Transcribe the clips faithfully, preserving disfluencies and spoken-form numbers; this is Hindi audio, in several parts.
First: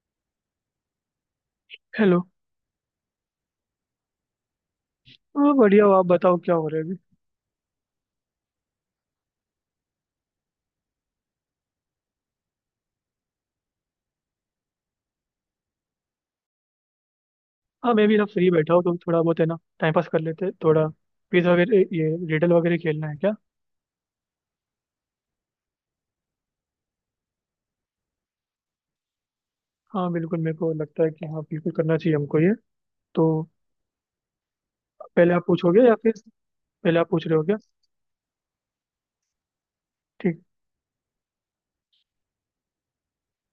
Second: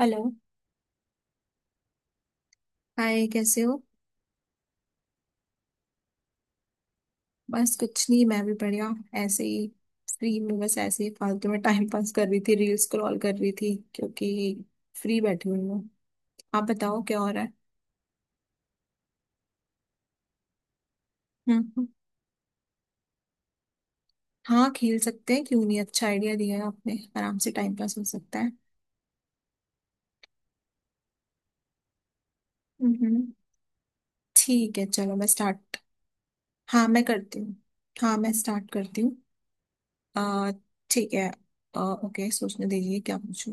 हेलो। हेलो। हाय, कैसे हो? हाँ, बढ़िया हो। आप बताओ, क्या हो रहा है अभी? बस कुछ नहीं, मैं भी बढ़िया, ऐसे ही। फ्री में बस ऐसे ही फालतू में टाइम पास कर रही थी, रील्स स्क्रॉल कर रही थी क्योंकि फ्री बैठी हुई हूँ। आप बताओ क्या हो रहा है। हाँ, मैं भी ना फ्री बैठा हूँ, तो थोड़ा बहुत है ना टाइम पास कर लेते हैं थोड़ा। क्विज हम्म हम्म। वगैरह, ये रिडल वगैरह खेलना है क्या? हाँ, खेल सकते हैं, क्यों नहीं। अच्छा आइडिया दिया है आपने, आराम से टाइम पास हो सकता है। हाँ बिल्कुल, मेरे को लगता है कि हाँ बिल्कुल करना चाहिए हमको ये। हम्म। तो ठीक है, चलो मैं पहले आप स्टार्ट। पूछोगे या फिर? हाँ पहले मैं आप पूछ रहे करती हो हूँ। क्या? हाँ मैं स्टार्ट करती हूँ। अ, ठीक। ठीक है। अ, ओके, सोचने दीजिए क्या पूछूं।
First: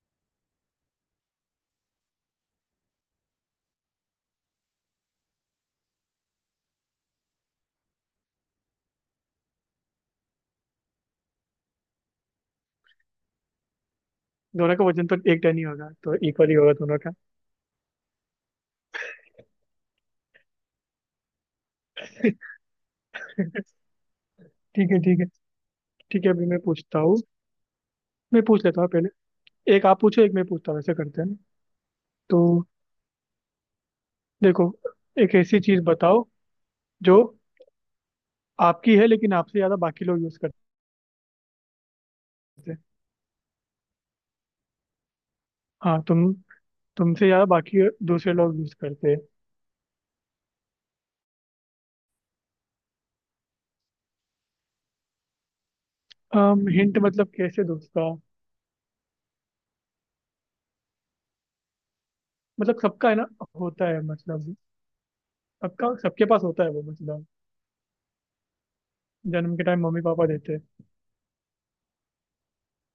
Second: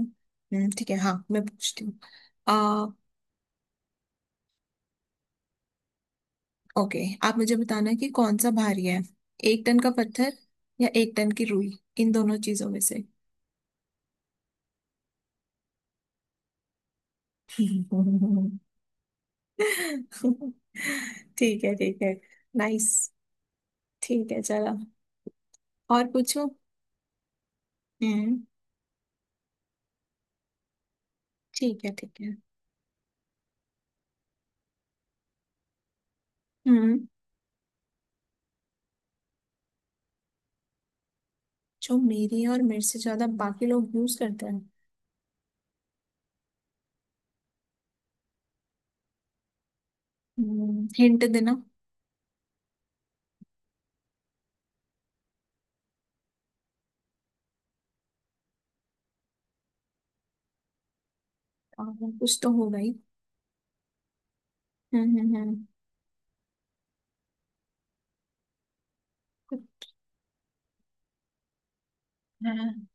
हम्म, ठीक है, हाँ मैं पूछती हूँ। ओके, आप मुझे बताना कि कौन सा भारी है, एक टन का पत्थर या एक टन की रुई, इन दोनों चीजों में से। दोनों का वजन तो एक टन ही होगा, तो इक्वल ही होगा दोनों का। ठीक है ठीक है। नाइस। ठीक है चलो। ठीक है, ठीक है। और ठीक है, पूछो। अभी मैं पूछता हूँ। हम्म। मैं पूछ लेता हूँ पहले। एक आप पूछो, एक मैं पूछता हूँ, ऐसे करते हैं। ठीक है ठीक है। तो देखो, एक ऐसी चीज बताओ हम्म। जो आपकी है लेकिन आपसे ज्यादा बाकी लोग यूज जो मेरे और करते हैं। मेरे से ज्यादा बाकी लोग यूज करते हैं। हाँ, तुम तुमसे ज्यादा बाकी दूसरे लोग यूज करते हम्म, हिंट देना। हैं। हिंट मतलब कैसे दोस्ता? और कुछ तो होगा मतलब ही। सबका है ना। होता है मतलब। हम्म हम्म हम्म। सबका, सबके पास होता है वो, मतलब जन्म के कुछ- टाइम मम्मी पापा देते हैं। हाँ।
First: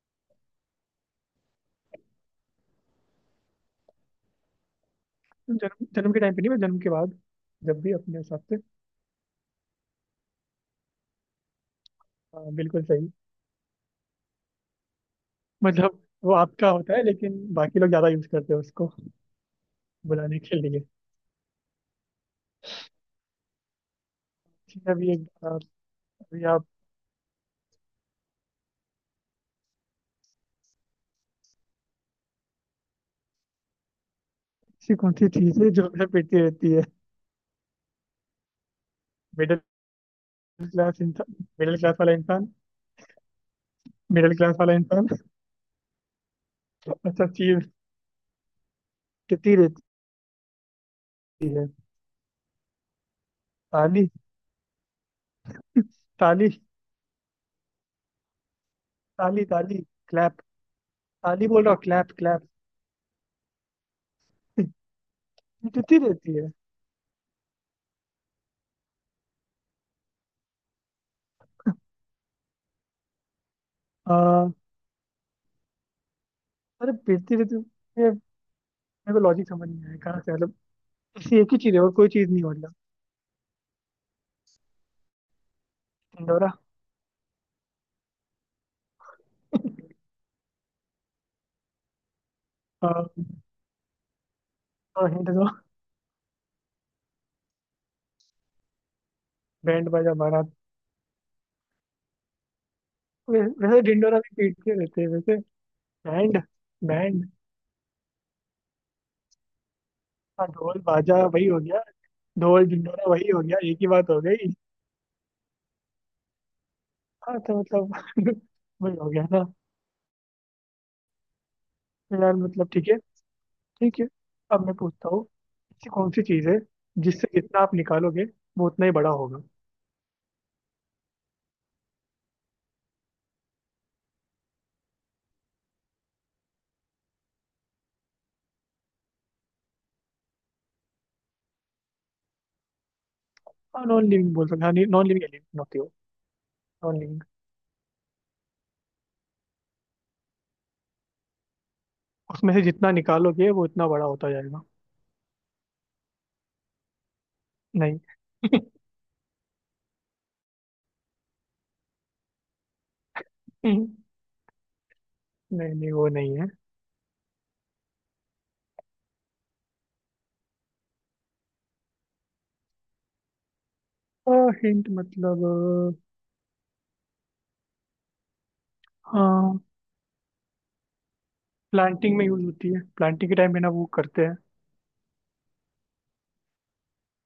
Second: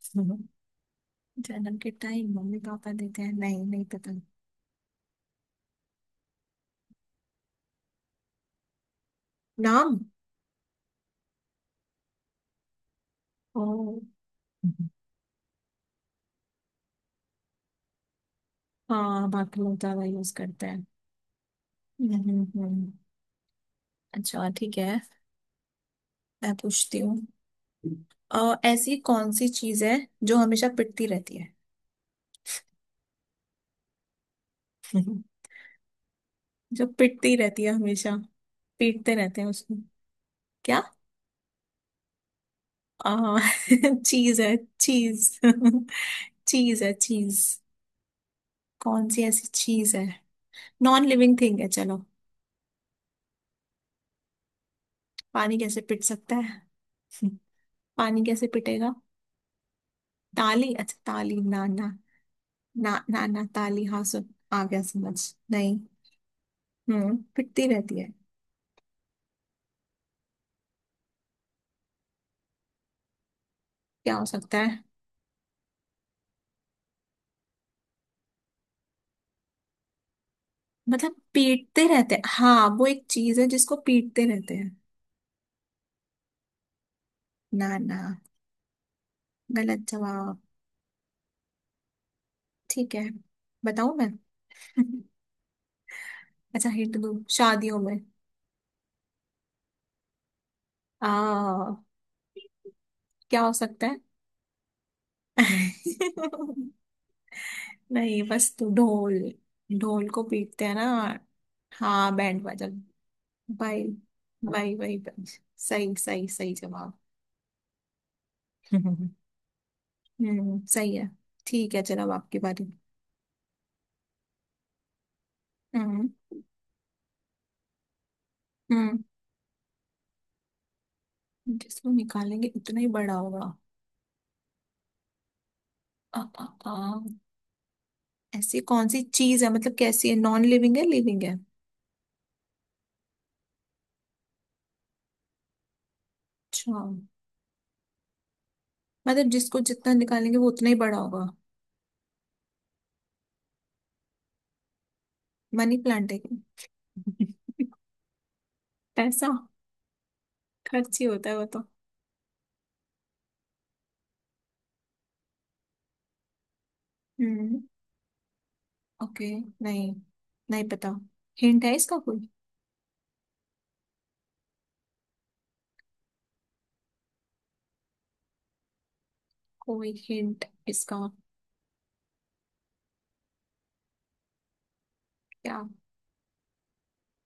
जन्म के टाइम मम्मी पापा देते हैं? नहीं, नहीं पता। जन्म जन्म के टाइम पे नहीं, बस जन्म के बाद, जब भी अपने हिसाब से। नाम। हाँ, बिल्कुल सही। ओ। मतलब वो आपका होता है लेकिन बाकी लोग ज्यादा यूज करते हैं उसको हाँ, बाकी लोग ज्यादा यूज बुलाने के करते लिए। हैं। हम्म हम्म। अच्छा, ठीक ठीक है। है। अभी एक आप- अभी मैं आप। पूछती हूँ। अ, ऐसी कौन सी चीज है जो हमेशा पिटती रहती है? ऐसी कौन सी चीज है जो हमेशा पीटती रहती है? जो पिटती रहती है हमेशा, पीटते रहते हैं मिडिल उसको। क्या? क्लास इंसान। मिडिल क्लास वाला इंसान। आ, मिडिल चीज है, क्लास वाला इंसान। चीज। चीज है, अच्छा, चीज। चीज। कौन सी ऐसी पीटती रहती चीज है, नॉन लिविंग थिंग है, है। चलो। ताली। पानी कैसे पिट सकता ताली, है? पानी कैसे पिटेगा? ताली, ताली, क्लैप। ताली? अच्छा ताली, ताली बोल ना रहा हूँ, ना। Clap, clap. ना ना ना ताली, हाँ, सुन आ गया समझ। नहीं। पिटती रहती है। हम्म, पिटती रहती है, क्या हो आ, सकता है? अरे, पिटती रहती है ये। मेरे को लॉजिक समझ नहीं आया कहाँ से मतलब। मतलब ऐसी एक ही चीज है पीटते और कोई रहते हैं, चीज नहीं हाँ मतलब। वो एक चीज है जिसको पीटते रहते हैं। ढिंडोरा। ना ना, गलत जवाब। ठीक है, बताऊं मैं? और हिंट दो। अच्छा, हिंट दूं, शादियों में बैंड बाजा बारात। आ क्या वै- हो वैसे सकता है? ढिंडोरा भी पीटते रहते हैं वैसे। बैंड। बैंड। नहीं, बस तू ढोल, ढोल को हाँ, पीटते हैं ढोल ना। बाजा वही हो गया। हाँ बैंड ढोल बाजन। ढिंडोरा वही हो गया, एक भाई, ही बात हो गई। भाई भाई भाई, सही सही सही जवाब। हाँ तो मतलब वही हो गया ना। हम्म, सही है। ठीक है, चल अब तो यार आपकी बारी। मतलब ठीक है। ठीक है, अब मैं पूछता हूँ। ऐसी हम्म। कौन सी चीज़ है जिससे जितना आप निकालोगे वो उतना ही हम्म, बड़ा होगा? जिसको निकालेंगे उतना ही बड़ा होगा। आ, आ, आ, ऐसी कौन सी चीज है, मतलब कैसी है, नॉन लिविंग है, लिविंग है? हाँ, नॉन लिविंग बोल सकते हैं। हाँ, नॉन लिविंग एलिमेंट होती हो। अच्छा। Non living. मतलब जिसको जितना निकालेंगे वो उतना ही बड़ा होगा। उसमें से जितना निकालोगे वो उतना बड़ा होता जाएगा। मनी प्लांट है क्या? नहीं। पैसा खर्च ही होता है वो तो। नहीं, नहीं वो नहीं है। हम्म, ओके। नहीं, नहीं पता। हिंट है इसका कोई? हिंट मतलब अ, हाँ। कोई हिंट इसका। प्लांटिंग में यूज होती है, प्लांटिंग के टाइम में ना वो करते हैं। क्या?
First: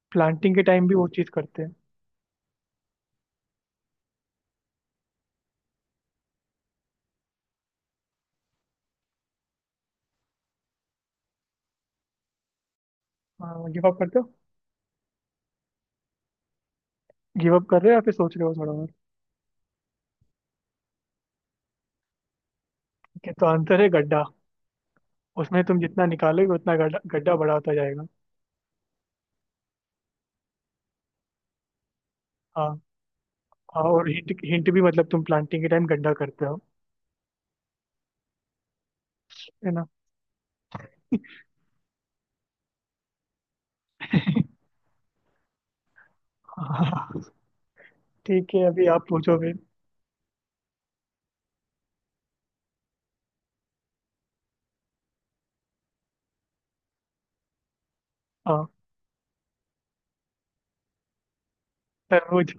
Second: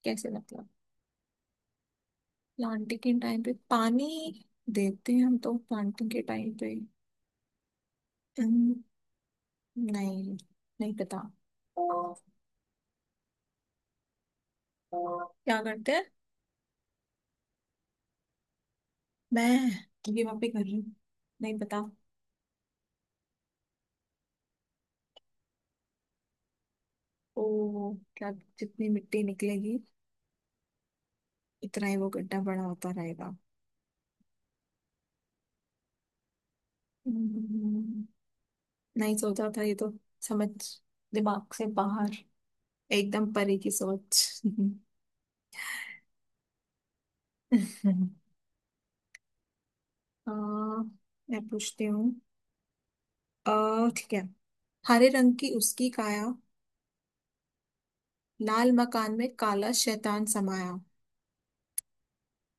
कैसे लगता प्लांटिंग के है? टाइम भी वो चीज़ करते हैं। प्लांटिंग के टाइम पे पानी देते हैं हम तो प्लांटिंग के टाइम पे। अम्म, नहीं, नहीं पता। गिव अप करते हो? क्या करते हैं? गिव अप कर रहे हो या फिर सोच रहे हो थोड़ा बहुत? मैं गिव अप ही कर रही हूँ, नहीं पता। ठीक है, तो आंसर है गड्ढा। उसमें तुम जितना निकालोगे उतना गड्ढा, गड्ढा ओ, बड़ा होता जाएगा। क्या? जितनी मिट्टी निकलेगी इतना ही वो गड्ढा बड़ा हाँ, होता रहेगा। हाँ। और हिंट, हिंट भी मतलब तुम प्लांटिंग के टाइम गड्ढा करते हो। हम्म, नहीं सोचा था है ये ना? तो। समझ, दिमाग से बाहर, एकदम परे की सोच। हाँ, ठीक है, अभी आप पूछो फिर। आ, मैं पूछती हूँ। अ, ठीक है। हरे रंग की उसकी काया, हाँ, लाल मकान में काला शैतान समाया। तरबूज।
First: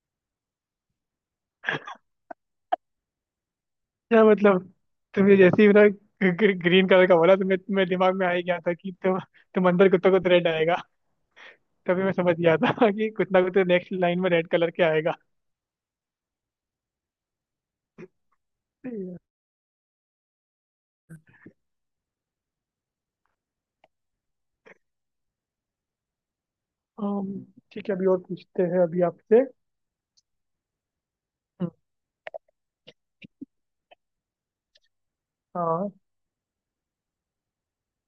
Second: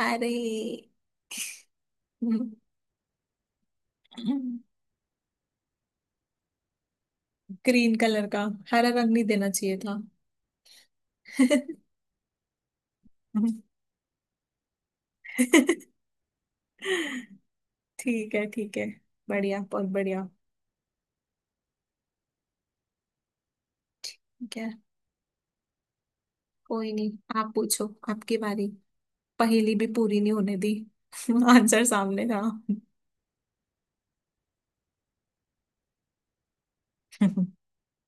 अरे! क्या मतलब? तुमने जैसे ही मेरा ग्रीन कलर का बोला तो मैं, मेरे ग्रीन दिमाग कलर में आ का, ही गया था हरा कि रंग तुम नहीं देना तुम चाहिए अंदर था। कुत्ता को तो रेड आएगा। तभी मैं समझ गया था कि कुछ ना कुछ तो नेक्स्ट लाइन में रेड कलर के आएगा। ठीक है ठीक है। सही है। बढ़िया, बहुत बढ़िया। ठीक है, कोई नहीं। अम, आप पूछो, ठीक है, अभी और आपकी पूछते बारी। हैं अभी आपसे। पहेली भी पूरी नहीं होने दी, हम्म, आंसर सामने था। हाँ।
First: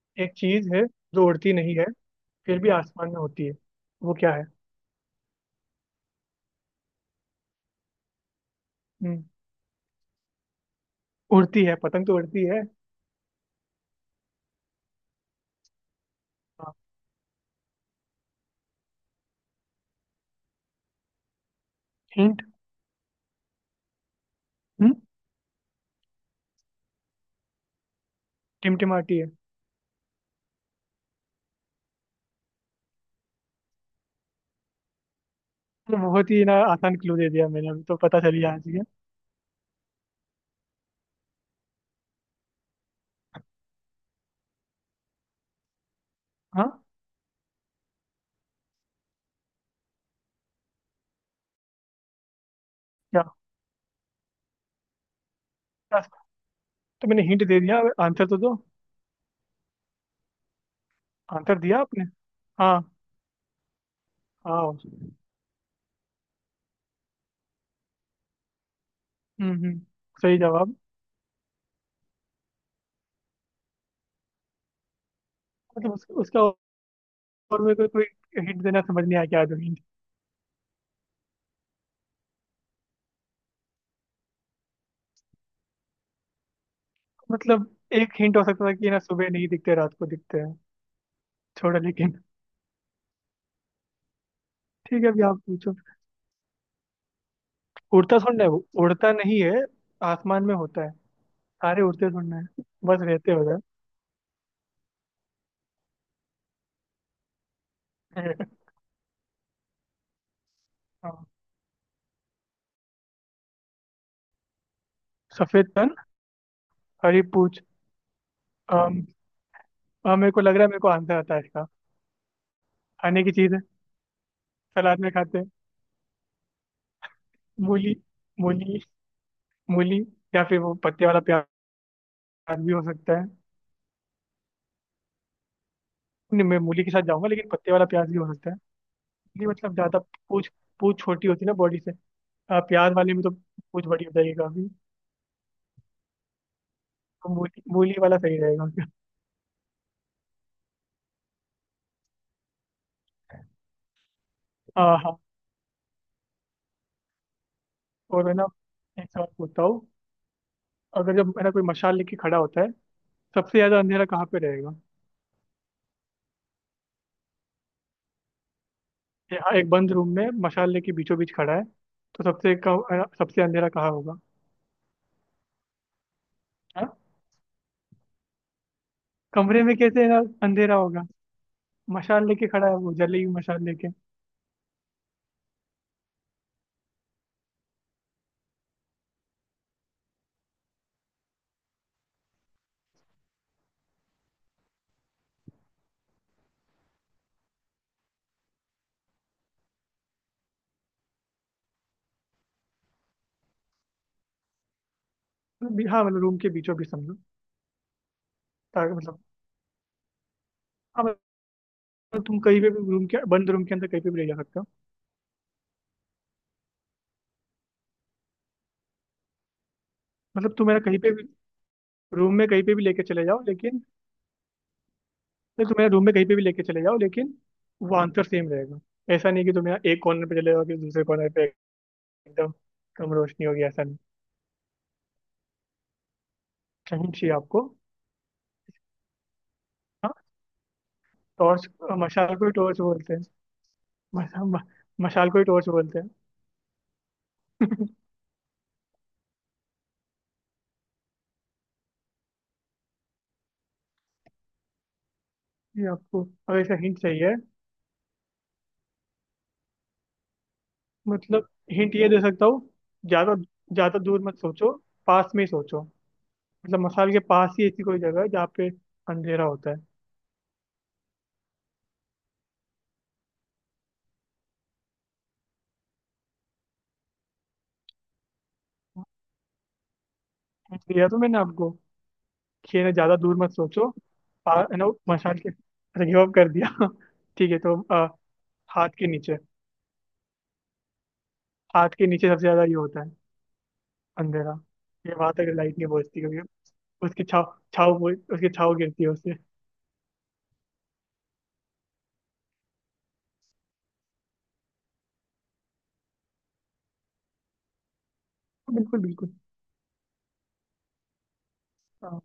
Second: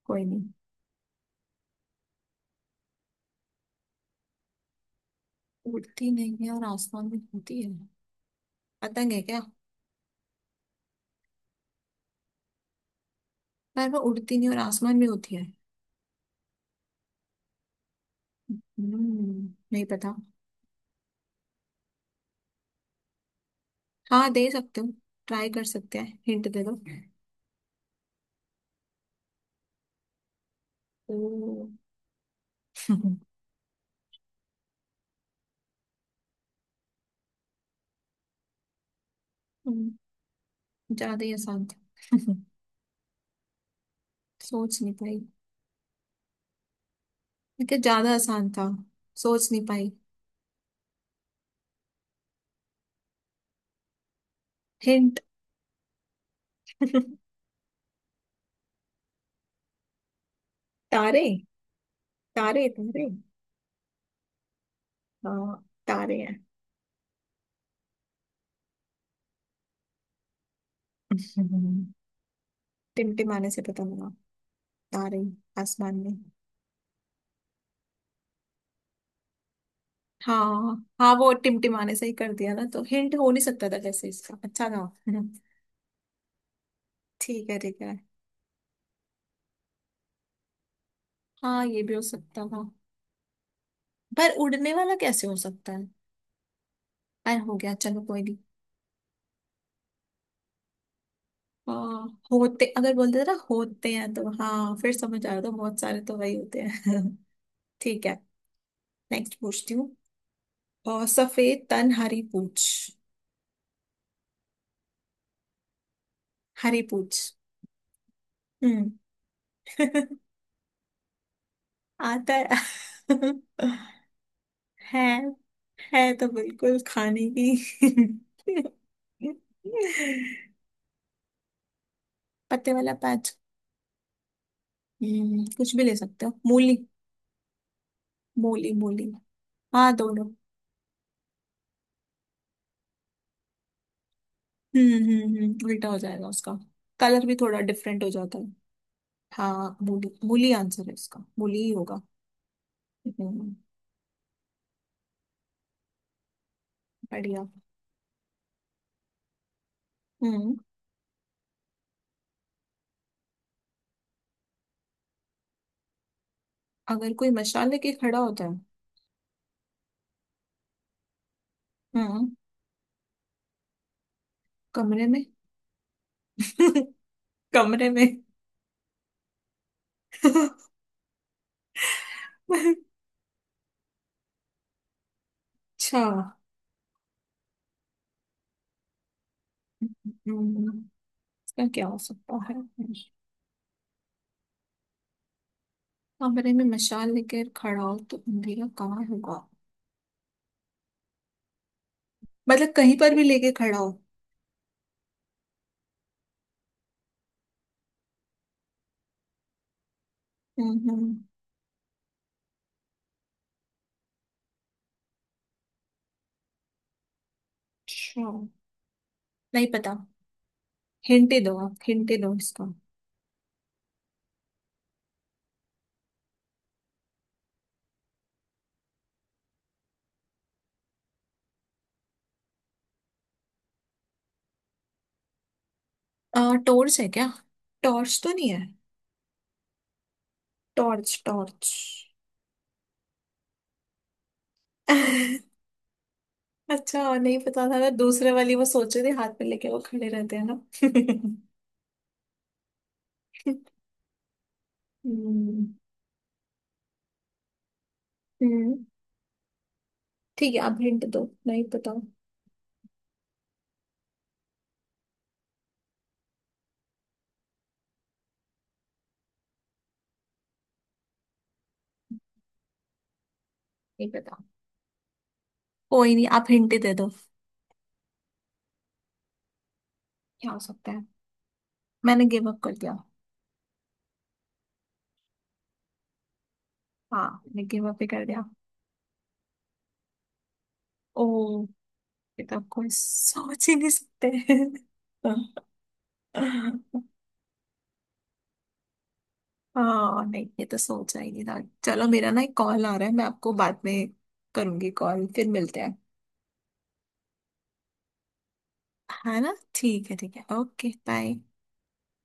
कोई एक नहीं। चीज है जो उड़ती नहीं है फिर भी आसमान में होती है, वो क्या है? उड़ती नहीं है और आसमान में होती है, पतंग है हम्म, क्या? उड़ती है पतंग तो उड़ती है। पर वो उड़ती नहीं और आसमान में होती है? हाँ, हम्म, नहीं पता। हिंट। हाँ, दे सकते हो, ट्राई कर सकते हैं, हिंट दे दो। टिमटिमाती है। ओ। हम्म, तो बहुत ही ना आसान क्लू दे दिया मैंने, अभी तो पता चली जाना चाहिए। ज्यादा ही आसान था। सोच नहीं पाई, हाँ। लेकिन ज्यादा आसान था, सोच नहीं पाई। क्या? हिंट। क्या- तो मैंने हिंट दे दिया, आंसर तो दो। तारे। आंसर दिया आपने? तारे हाँ, तारे। हाँ। हाँ, तारे हैं। हम्म, हम्म, सही जवाब। हम्म। टिमटिमाने से पता लगा, तारे मतलब आसमान उस, में। उसका और मेरे को कोई हिंट देना समझ नहीं आया, क्या दो हिंट। हाँ हाँ, वो टिमटिमाने से ही कर दिया ना, तो हिंट हो नहीं सकता था कैसे इसका, अच्छा था। हम्म, ठीक है मतलब ठीक है। एक हिंट हो सकता था कि ना, सुबह नहीं दिखते, रात को दिखते हैं। हाँ, छोड़ो ये भी हो लेकिन। सकता था। पर उड़ने वाला ठीक है, अभी कैसे हो आप सकता पूछो। है? अरे, हो गया, चलो उड़ता कोई नहीं। थोड़ा है, वो उड़ता नहीं है, आसमान में होता है। आ, सारे उड़ते थोड़ा है, होते अगर बस बोल देते रहते ना, हो गए। होते हैं तो हाँ फिर समझ आया, तो बहुत सारे तो वही होते हैं। ठीक है। नेक्स्ट पूछती हूँ। और हाँ। सफेद तन, हरी पूछ। सफेद तन हरी पूछ। हरी पूछ। हम्म। हाँ, मेरे को लग रहा है मेरे को आंसर आता है इसका। आता है। खाने की चीज़ है, है सलाद में खाते हैं। है तो बिल्कुल खाने की। मूली। मूली। मूली या फिर वो पत्ते वाला प्याज भी पत्ते हो वाला सकता है। पैच। हम्म, कुछ भी ले सकते हो, नहीं, मैं मूली। मूली के साथ जाऊंगा, लेकिन पत्ते वाला प्याज भी हो सकता है। मूली मूली। नहीं मतलब हाँ ज़्यादा दोनों। पूछ, पूछ छोटी होती है ना बॉडी से। हाँ, प्याज वाले में तो पूछ बड़ी हो जाएगी काफी। हम्म हम्म हम्म, उल्टा हो जाएगा उसका, कलर भी तो थोड़ा मूली, मूली डिफरेंट हो वाला सही जाता है। रहेगा। हाँ, मूली मूली आंसर है इसका, मूली ही होगा। हम्म, हाँ, हाँ। बढ़िया। और है ना, एक सवाल पूछता हूँ। हम्म। अगर, जब है ना कोई मशाल लेके खड़ा होता है, सबसे ज़्यादा अंधेरा कहाँ पे रहेगा? अगर कोई मशाल लेके खड़ा होता है। यहाँ एक बंद रूम में मशाल लेके बीचों बीच खड़ा है, तो हम्म। सबसे कम है ना, सबसे अंधेरा कहाँ होगा? कमरे में। हाँ? कमरे में। कमरे में कैसे है ना अंधेरा होगा? मशाल लेके खड़ा है वो, जलेगी मशाल लेके। अच्छा। हम्म, इसका क्या हो सकता है? कमरे में मशाल लेकर खड़ा हो तो अंधेरा कहाँ होगा, मतलब कहीं पर भी लेके खड़ा हो। मतलब भी- हाँ, मतलब रूम के बीचों बीच समझो, ताकि मतलब, हम्म हाँ, हम्म। मतलब तुम कहीं पे भी रूम के, बंद रूम के अंदर कहीं पे भी ले जा सकते हो। अच्छा, नहीं पता। मतलब तुम मेरा कहीं पे भी हिंटे दो, आप हिंटे रूम दो में कहीं इसका। पे भी लेके चले जाओ लेकिन, मतलब तुम मेरा रूम में कहीं पे भी लेके चले जाओ लेकिन वो आंसर सेम रहेगा। ऐसा नहीं कि तुम मेरा एक कॉर्नर पे चले जाओ कि दूसरे कॉर्नर पे एकदम कम रोशनी होगी, ऐसा नहीं। टॉर्च है कहीं क्या? चाहिए आपको। टॉर्च तो नहीं है। हाँ, टॉर्च टॉर्च? टॉर्च। मशाल को ही टॉर्च बोलते हैं। मशा, म, मशाल को ही टॉर्च बोलते हैं। अच्छा, और नहीं पता था, मैं दूसरे वाली वो सोच रही थी हाथ में लेके वो खड़े रहते हैं ना। हम्म। ये आपको अगर ऐसा हिंट चाहिए। हम्म, ठीक है, आप हिंट दो, मतलब नहीं पता। हिंट ये दे सकता हूँ, ज्यादा, ज्यादा दूर मत सोचो, पास में ही सोचो। मतलब मसाल के पास ही ऐसी कोई जगह है जहाँ पे अंधेरा होता है। नहीं पता, कोई नहीं, आप हिंट दे दो, क्या हो Hint सकता है? दिया तो मैंने आपको मैंने गिव अप कर कि है ना दिया। ज्यादा दूर मत सोचो। पा- है ना, मसाल के अच्छा, गिव अप कर दिया। हाँ, ठीक है, मैंने तो गिव अप ही अ, कर दिया। हाथ के नीचे। ओ, हाथ के नीचे सबसे ये तो ज्यादा ये कोई होता है, सोच ही नहीं सकते। अंधेरा। ये वहां तक लाइट नहीं पहुंचती कभी। उसकी छाव। छाव पहुंच- उसकी छाव गिरती है उससे। हाँ, नहीं, ये तो सोचा ही नहीं था। चलो मेरा ना एक कॉल आ रहा है, मैं आपको बाद में करूंगी कॉल, फिर मिलते हैं। बिल्कुल, बिल्कुल। है ना, ठीक है ठीक है, ओके बाय। हाँ,